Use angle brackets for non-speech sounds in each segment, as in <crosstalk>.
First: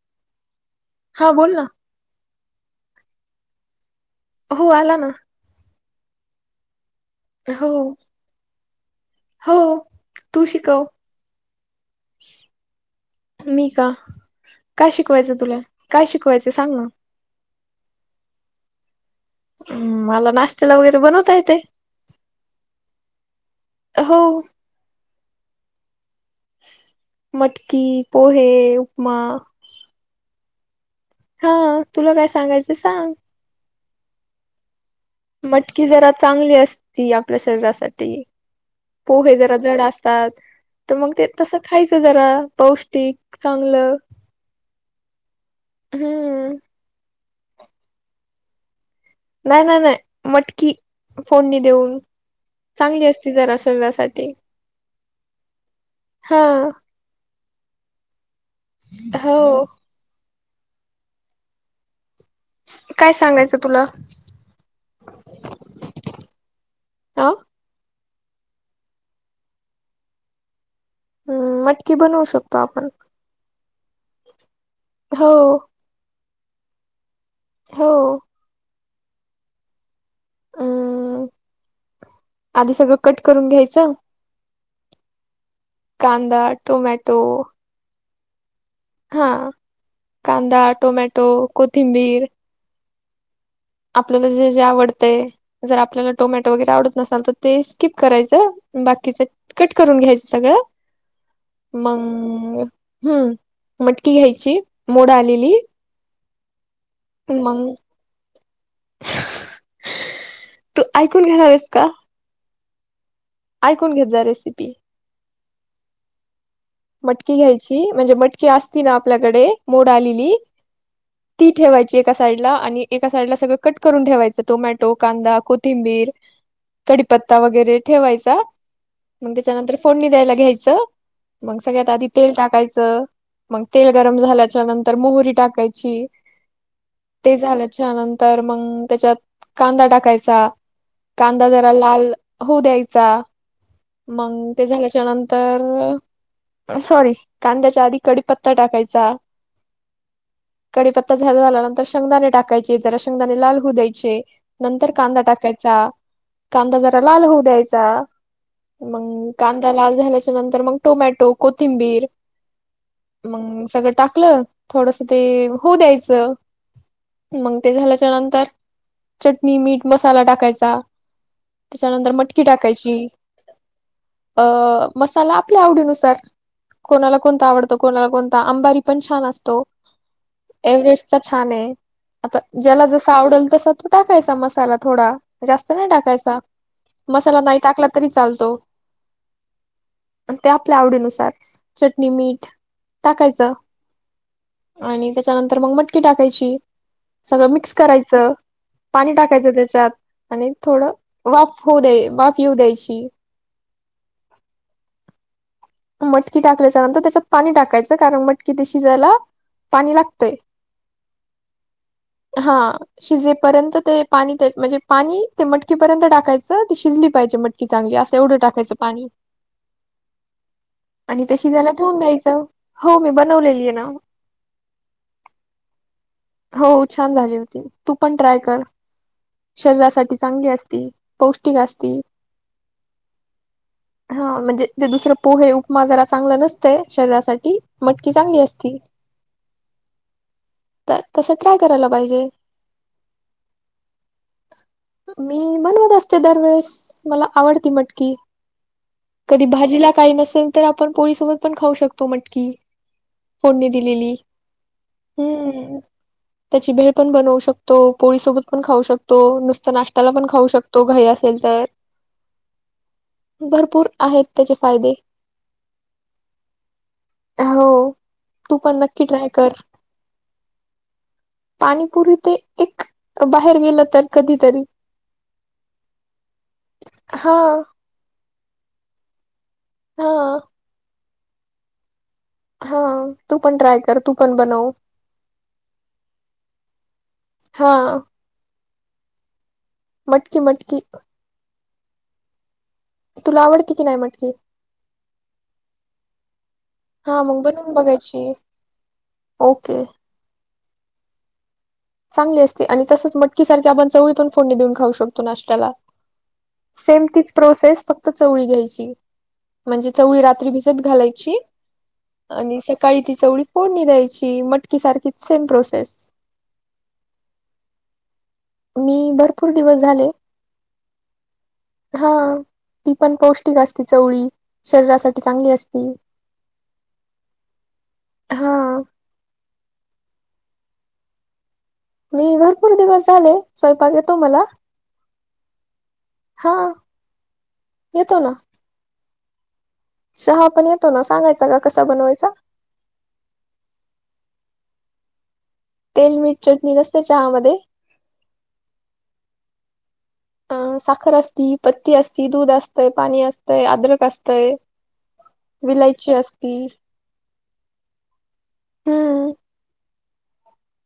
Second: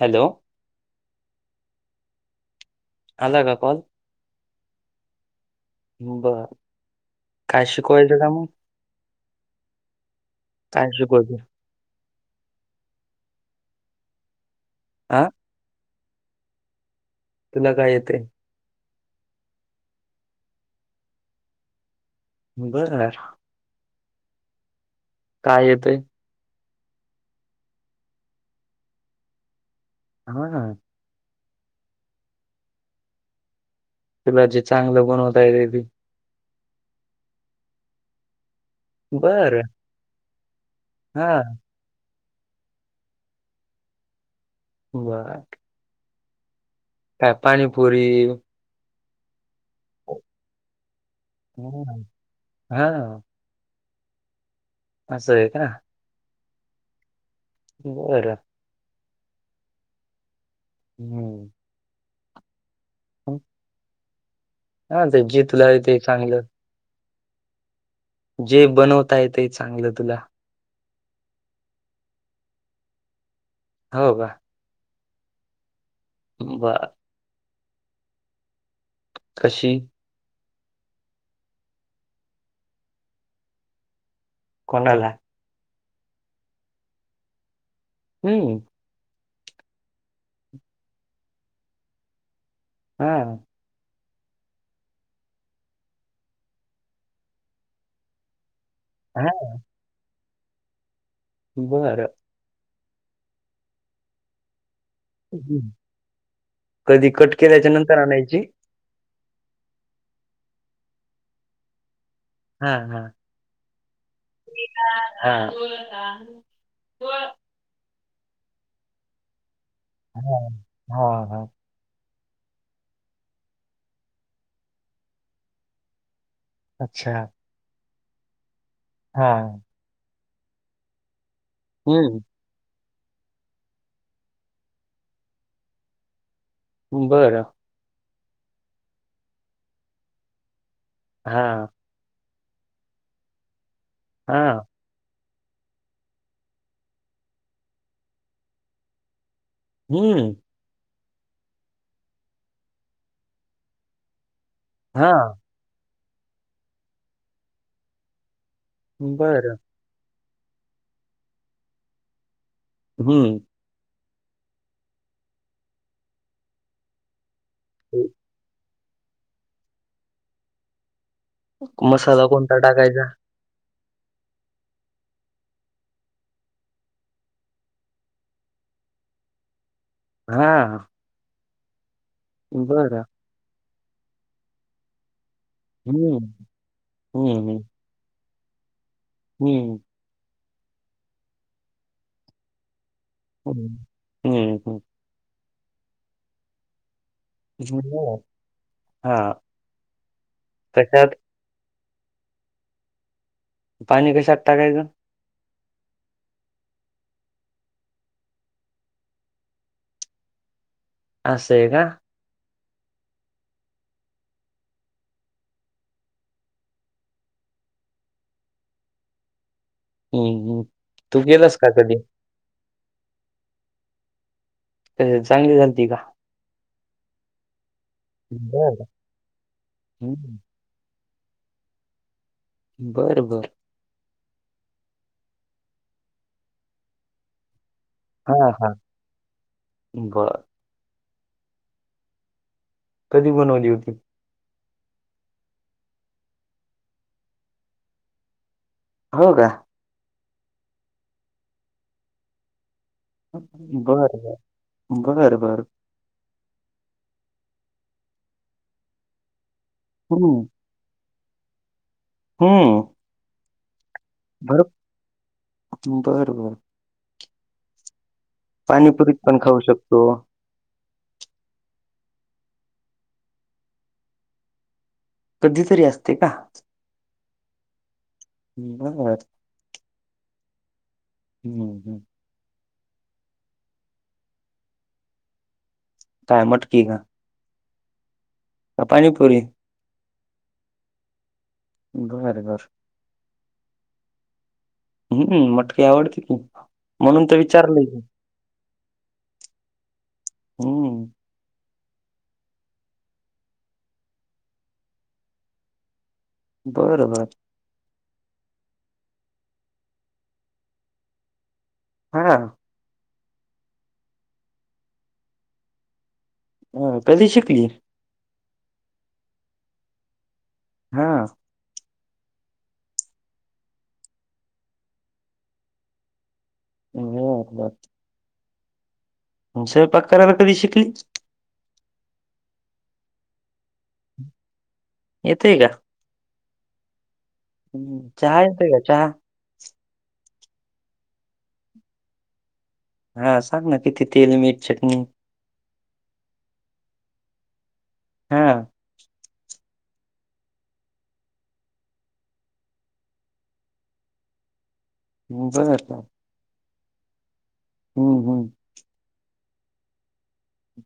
Hello. हा बोल ना. आला का कॉल? हो आला ना. बर. काय हो, शिकवायचं का मग हो तू शिकव. काय शिकवायचं मी का, का हा शिकवायचं तुला? काय शिकवायचं सांग ना? तुला काय येतंय? अं मला नाश्त्याला वगैरे बनवता येतंय. बर. हो. काय येतंय? मटकी, पोहे, उपमा. हा. हा. तुला काय सांगायचं सांग. तुला जे चांगलं बनवत मटकी जरा चांगली असती आपल्या शरीरासाठी. पोहे जरा बर जड असतात, तर मग ते हा तसं खायचं जरा. पौ ष्टिक, चांगलं. बर. हम्म. काय पाणीपुरी नाय, नाय, ‌नाय. मटकी फोडणी देऊन हं, चांगली हा असती जरा शरीरासाठी. असं आहे का? हा. बरं. हो. हम्म. काय सांगायचं तुला? <unintelligible> जे तुला येतय चांगलं. अ जे बनवता येतंय चांगलं तुला. हम्म, मटकी बनवू शकतो आपण. हो का? हो. बर. हो. कशी? अम आधी सगळं कट करून घ्यायचं. कोणाला? कांदा, टोमॅटो. हम्म. हा कांदा, टोमॅटो, कोथिंबीर. हा. आपल्याला जे जे आवडतय, जर आपल्याला टोमॅटो वगैरे आवडत नसाल तर ते स्किप करायचं. बाकीचं हा कट करून घ्यायचं सगळ बर मंग हम्म, मटकी घ्यायची. मोड आलेली कधी कट मग केल्याच्या नंतर आणायची? तू ऐकून घेणार आहेस का? हा, हा. ऐकून घेत जा रेसिपी. हा. मटकी घ्यायची म्हणजे मटकी असती ना आपल्याकडे मोड आलेली, हा हा हा ती ठेवाय ची एका साइडला आणि एका साइडला सगळं कट करून ठेवायचं. टोमॅटो, कांदा, कोथिंबीर अच्छा कडीपत्ता वगैरे ठेवायचा, हा मग त्याच्यानंतर फोडणी द्यायला घ्यायचं. मग सगळ्यात आधी हम्म तेल टाकायचं. मग तेल गरम झाल्याच्या नंतर मोहरी टाकायची. ते बरं झाल च्यानंतर मग त्याच्यात कांदा टाकायचा, हा कांदा जरा लाल होऊ द्यायचा. हा मग ते झाल्याच्या नंतर सॉरी कांद्याच्या आधी कडीपत्ता टाकायचा. हम्म. कडीपत्ता झाला झाल्यानंतर शेंगदाणे टाकायचे, जरा शेंगदाणे लाल होऊ द्यायचे. नंतर हा कांदा टाकायचा, कांदा जरा लाल होऊ द्यायचा. मंग बरं कांदा लाल झाल्याच्या नंतर, मग टोमॅटो, कोथिंबीर हम्म मग सगळं टाकलं. थोडस ते होऊ द्यायचं मंग ते झाल्याच्या नंतर चटणी, मीठ, मसाला टाकायचा. त्याच्यानंतर मसाला मटकी कोणता टाकायची. टाकायचा अ मसाला आपल्या आवडीनु सारं कोणाला कोणता आवडतो, कोणाला कोणता अंबारी पण छान असतो. हा एव्हरेस्टचा छान आहे. आता ज्याला बरं जसं आवडलं तसं तो टाकायचा मसाला थोडा, जास्त नाही हम्म टाकायचा. मसाला हम्म नाही टाकला तरी चालतो. हम्म. आणि ते आपल्या आवडीनुसार चटणी, मीठ टाकायचं हम्म हम्म आणि त्याच्यानंतर मग मटकी टाकायची. सगळं मिक्स हम्म करायचं. पाणी हा टाकायचं त्याच्यात आणि थोडं कशात वाफ होऊ दे वाफ येऊ द्यायची. पाणी कशात टाकायचं? मटकी टाकल्याच्या नंतर त्याच्यात पाणी टाकायचं, कारण मटकी ती शिजायला पाणी लागतंय. असंय का? हा. शिजेपर्यंत ते पाणी ते म्हणजे पाणी ते मटकीपर्यंत टाकायचं, ती शिजली पाहिजे मटकी. की चांगली असं एवढं टाकायचं पाणी. हम्म, हम्म. तू आणि ते गेलास का शीजायला कधी ठेवून द्यायचं. हो मी बनवलेली आहे ना. ते चांगली झालती का? हो छान झाली होती. तू पण ट्राय कर, बर शरीरासाठी चांगली असती. पौष्टिक असती. बर बर. हा म्हणजे तेे दुसरं पोहे, उपमा जरा चांगला नसतंय शरीरासाठी. मटकी हा चांगली हा असती बर. तर तसं काय करायला पाहिजे? कधी बनवली होती? मी बनवत असते दरवेेळेस, मला आवडती मटकी. हो कधी का? भाजीला काही नसेल, तर आपण पोळीसोबत पण खाऊ शकतो मटकी. फोडणे दिलेली, बर बर बर बर हम्म. त्याची भेळ पण बनवू शकतो. पोळीसोबत पण खाऊ शकतो. नुसत नाश्त्याला पण खाऊ हं, शक तो, घाई असेल तर. हम्म. भरपूर आहेत त्याचे फायदे. बर बर हो. तू पण नक्की पाणीपुरीत ट्राय पण कर. खाऊ शकतो. पाणीपुरी ते एक, बाहेर गेलं तर कधीतरी. कधीतरी असते का? हो. हम्म बनवत हा. हं हम्. हो, तू पण ट्राय कर, तू पण बनव. काय मटकी का? हा. का पाणीपुरी? मटकी मटकी. बर बर. तुला आवडते की नाही म्हटकी? हम्म मटकी आवडती की, हा म्हणून तर मग बनवून विचारलं हुतं. बघायची. ओके. हं, चांगली असते आणि तसंच मटकी सारखी आपण चवळीपण फोडणी देऊन खाऊ शकतो नाश्त्याला. सेम बरं बरं. तीच प्रोसेस फक् त चवळी घ्यायची. म्हणजे चवळी रात्री भिजत घालायची हां, आणि स काळी ती चवळी फोडणी द्यायची. मटकी सारखी सेम प्रोसेस. हा, कधी शिकली? मी भरपूर दिवस झाले हा. हा. तीपण पौष्टिक असती चवळी, शरीरासाठी चांगली असती. मले वाटलंच. हा. हम्म, स्वयंपाक कराला कधी शिकली? मी भरपूर दिवस झाले, स्वयंपाक येतो मला. येतय का? हा. हम्म, येतो ना चहा येतोय का चहा? चहा पण येतो ना, सांगायचा का कसा बनवायचा? हा सांग ना, किती तेल, मीठ, चटणी? तेल, मीठ, चटणी नसते चहामध्ये. हा. अ साखर असती, पत्ती असती, दूध असतंय, पाणी असतंय, अद्रक असतंय. <inaudible> विलायची असती. हम्म हम्म. हम्म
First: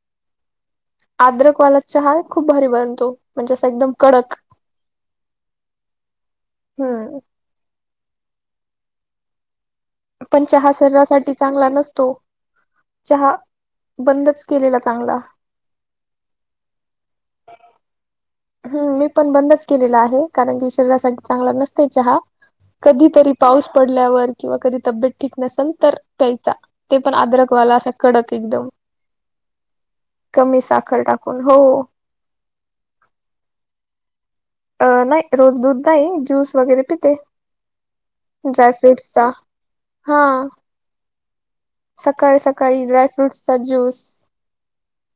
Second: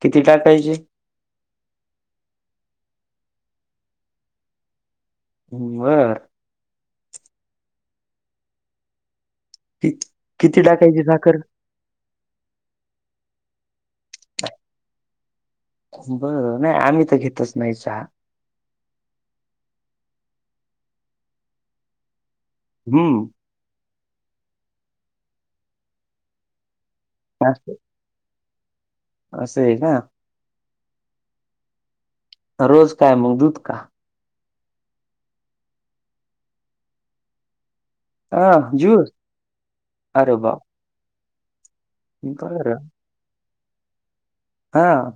किती टाकायची? आद्रकवालात चहा खूप भारी बनतो, म्हणजे असं एकदम कडक. <unintelligible> हा. कि पण किती चहा टाकायची शरीरासाठी साखर चांगला नसतो. चहा, बंदच केलेला चांगला. बर, नाही आम्ही तर घेतच नाही चहा. हम्म मी पण बंदच केलेला आहे, कारण की शरीरासाठी चांगला नसतंय चहा. हम्म कधीतरी पाऊस पडल्यावर किंवा कधी तब्येत ठीक नसेल, तर प्यायचा. ते पण अद्रक जास्त वाला असा कडक एकदम. असं हाय का? कमी साखर टाकून, हो. रोज काय मग दूध का? अ नाही रोज दूध नाही, ज्यूस वगैरे पिते. हा ड्राय ज्यूस फ्रीट्सचा, हा. अरे बाप सकाळी बर सकाळी ड्रायफ्रूट्सचा ज्यूस. हा.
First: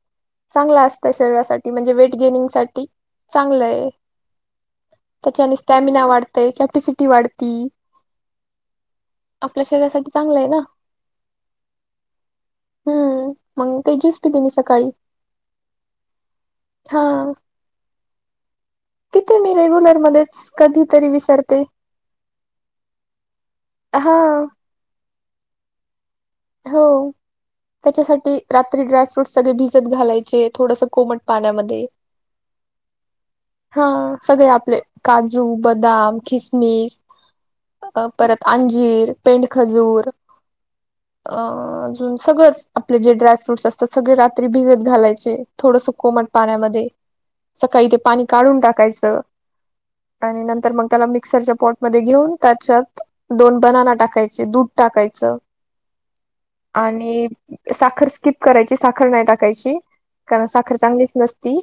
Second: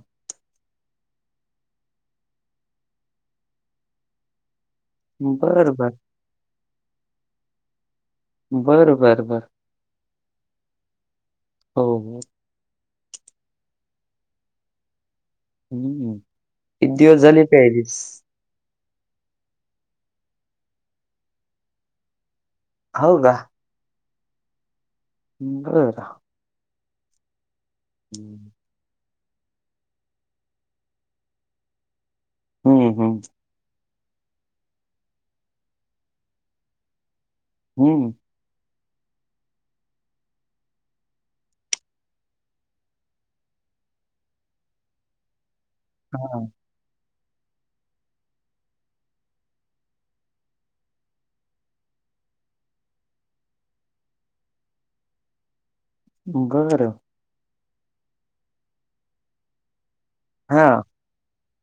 चांगलं असतं शरीरासाठी, म्हणजे वेटगेनिंग साठी चांगलंय. त्याच्याने बर बर स्टॅमिना वाढतंय, कॅपसिटी वाढती. बर बर बर. आपल्या शरीरासाठी चांगलं आहे ना. हो हो. हम्म, मग ते जूस पिते मी सकाळी. हम्म, किती हा दिवस झाले प्यायलीस? पिते मी रेग्युलर मध्येच, कधीतरी विसरते. हो का? हाव. <unintelligible> हो त्याच्यासाठी हम्म रा त्री ड्रायफ्रूटस सगळे भिजत घालायचे, थोडसं कोमट पाण्यामध्ये. हम्म <unintelligible> हा सगळे आपले. काजू, बदाम, खिसमिस अ हम्म परत अंजीर, पेंडखजूर अ अजून सगळंच, आपले जे ड्राय फ्रुट्स असतात सगळे रात्री भिगत घालायचे. थोडंस कोमट हा पाण्यामध्ये, सकाळी ते पाणी काढून टाकायचं. आणि नंतर मग त्याला मिक्सरच्या पॉटमध्ये घेऊन, त्याच्यात दोन बनाना टाकायचे, दूध टाकायचं. बर आणि साखर स्कीप करायची, साखर नाही टाकायची. कारण हा साखर चांगलीच नस ती,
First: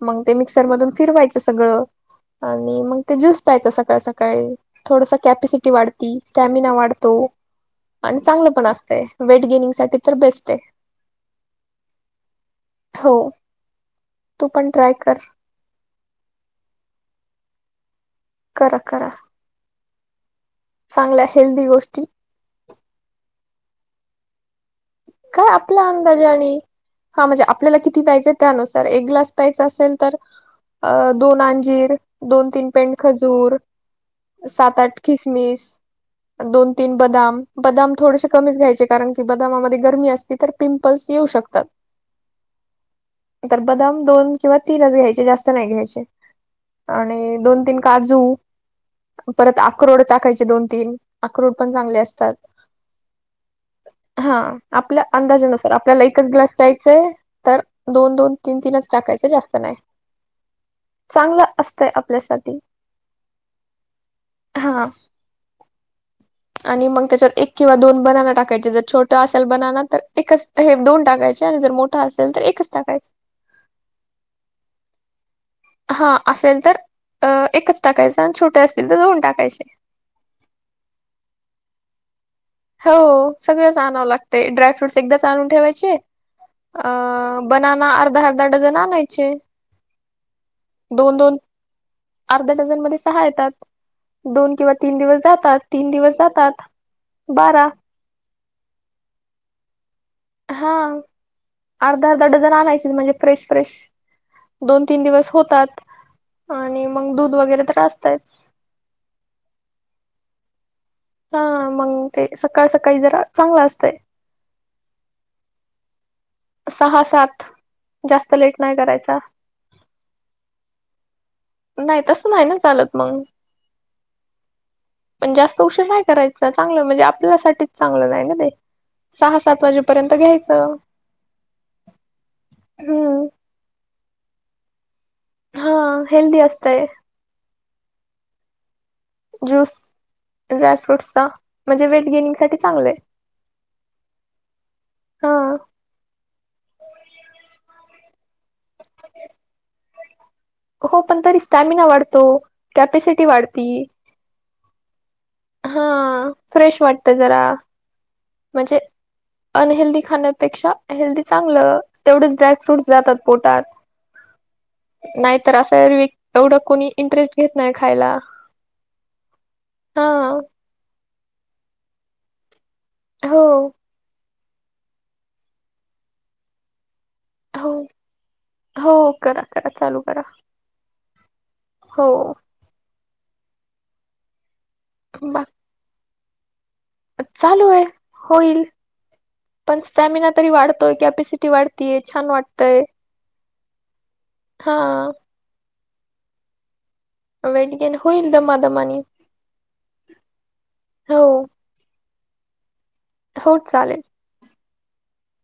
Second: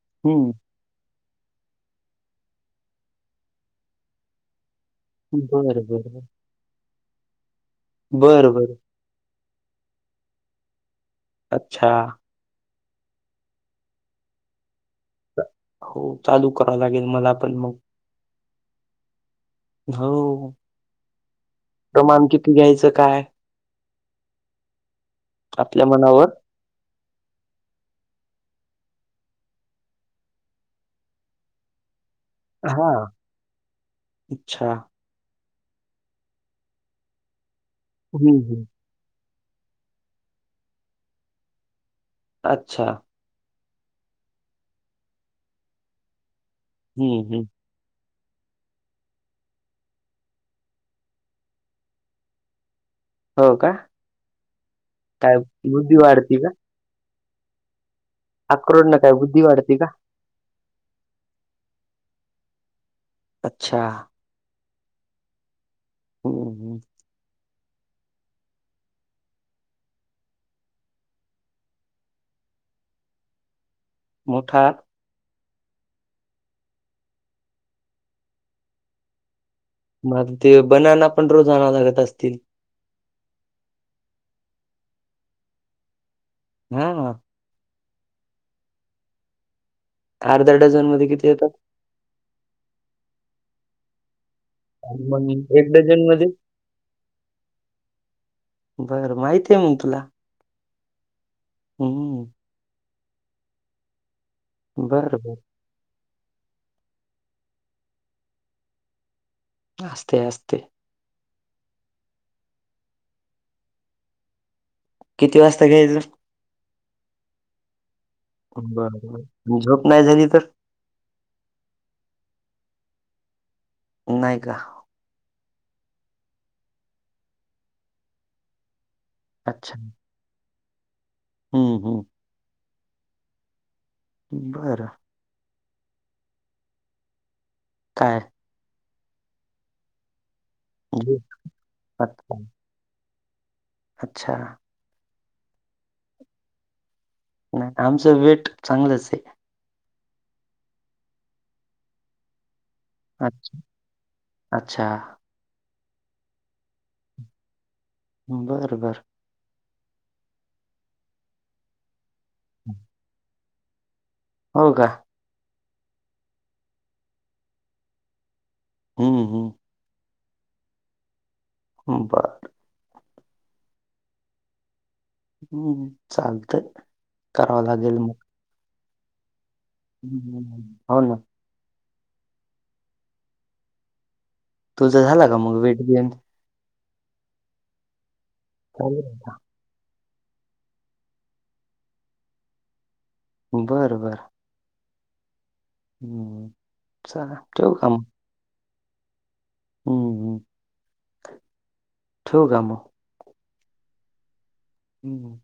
मग ते हम्म मिक्सरमधून फिरवायचं सगळं. आणि मग ते ज्यूस प्यायचा सकाळ सकाळी. थोडस कॅपसिटी बर वाढती बर स्टॅ मिना वाढतो. आणि चांगलं बर पण बर असतं वेट गेनिंग साठी तर बेस्ट आहे. अच्छा. हो, तू पण ट्राय कर. हो चालू करावं लागेल, मलापण मग. करा करा. हाव हो. चांगल्या हेल्दी गोष्टी प्रमाण किती घ्यायचं काय? काय आपल्या आपला मनावर अंदाजाने. हा म्हणजे आपल्याला किती प्यायचंय त्यानुसार. एक ग्लास प्यायचा असेल तर अ दोन अंजीर, दोन तीन हा पेंट खजूर, अच्छा सात आठ खिसमिस, दोन तीन बदाम, बदाम थोडेसे हम्म कमीच हम्म घ्यायचे कारण की ब दामामध्ये गरमी असती, तर पिंपल्स येऊ शकतात. अच्छा. तर बदाम दोन किंवा तीनच घ्यायचे, जास्त नाही घ्यायचे. आणि हम्म हम्म दोन तीन काजू. परत अक्रोड टाकायचे दोन तीन, अक्रोड पण चांगले असतात. हो काय? हा आपल्या अंदाजानुसार. बुद्धी आपल्याला एकच वाढती का ग्लास प्यायचाय, तर दोन दोन तीन अक्रोड तीनच न काय टाकायचे बुद्धी जास्त नाही. वाढती का चांगलं असतंय आपल्यासाठी. अच्छा. हां. हम्म हम्म. आणि मग त्याच्यात एक किंवा दोन बनाना टाकायचे. जर छोटं असेल, बनाना तर एकच हे दोन टाकायचे आणि जर मोठ ठा असेल तर एकच टाकायच. मोठा हा असेल तर अ एकच टाकायचा. आणि छोटे असतील तर दोन टाकायचे. मग ते बनाना पण रोज आणावं लागत असतील. हो सगळंच आणावं लागतय. ड्रायफ्रूटस एकदाच आणून ठेवायचे. अ हा बनना अर्धा अर्धा डझन आणायचे. अर्धा डझन मध्ये दोन किती दोन येतात,? अर्ध्या डझन मध्ये सहा येतात. दोन किंवा तीन आणि दिवस मग जातात, एक तीन डझन दिवस मध्ये जातात. बारा. बरं माहिती हाय मंग तुला? हा. अर्धा हम्म अर्धा डझन आणायचे, म्हणजे फ्रेश फ्रेश दोन, तीन बर दिवस बर होतात. आणि मंग दूध वगैरे तर असतयच. असतंय असतंय. हा मग ते, सकाळ सकाळी जरा चांगलं असतंय. किती वाजता घ्यायचं? सहा सात, जास्त लेट नाही करायचा. बरं झोप नाही झाली तर नाही, तसं नाही ना चालत मंग. नाही का? पण जास्त उशीर नाही करायचा. चांगलं म्हणजे आपल्यासाठीच चांगलं नाही ना ते. सहा सात अच्छा वाजेपर्यंत घ्यायचं. हम्म हम्म. हम्म. बरं. हा हेल्दी असतंय. काय? ज्यूस ड्राय झोप फ्रूट्सचा म्हणजे वेट अच्छा गेनिंगसाठी चांगलं हाय. अच्छा. हा नाही, आमचं वेट चांगलंच हाय. हो पण तरी स्टॅमिना वाढतो, कॅपॅसिटी अच्छा वाढती. अच्छा. हा, फ्रेश वाटत जरा. बरं, म्हणजे बरं. अनहेल्दी खाण्यापेक्षा हेल्दी चांगलं. तेवढेच ड्राय फ्रूट्स जातात पोटात. हो का? नाहीतर असं <unintelligible> एवढं कोणी इंटरेस्ट घेत नाही खायला. हम्म, हम्म. हा. बर. हो. हम्म चालतंय, करावं हो लागेल मग. हो करा, करा चालू करा. हम्म. हो ना हो. तुझं झाला का बा मग वेट गेन? चालू आहे, होईल. चालू आहे का? पण स्टॅमिना तरी वाढतोय, कॅपॅसिटी वाढतीय, छान वाटतंय. बरं बरं. हां. हम्म. चला वेट ठेवू का गेन मग होईल दमा दमानी. हम्म, हम्म. ठेवू का मग? हो चालेल. हम्म.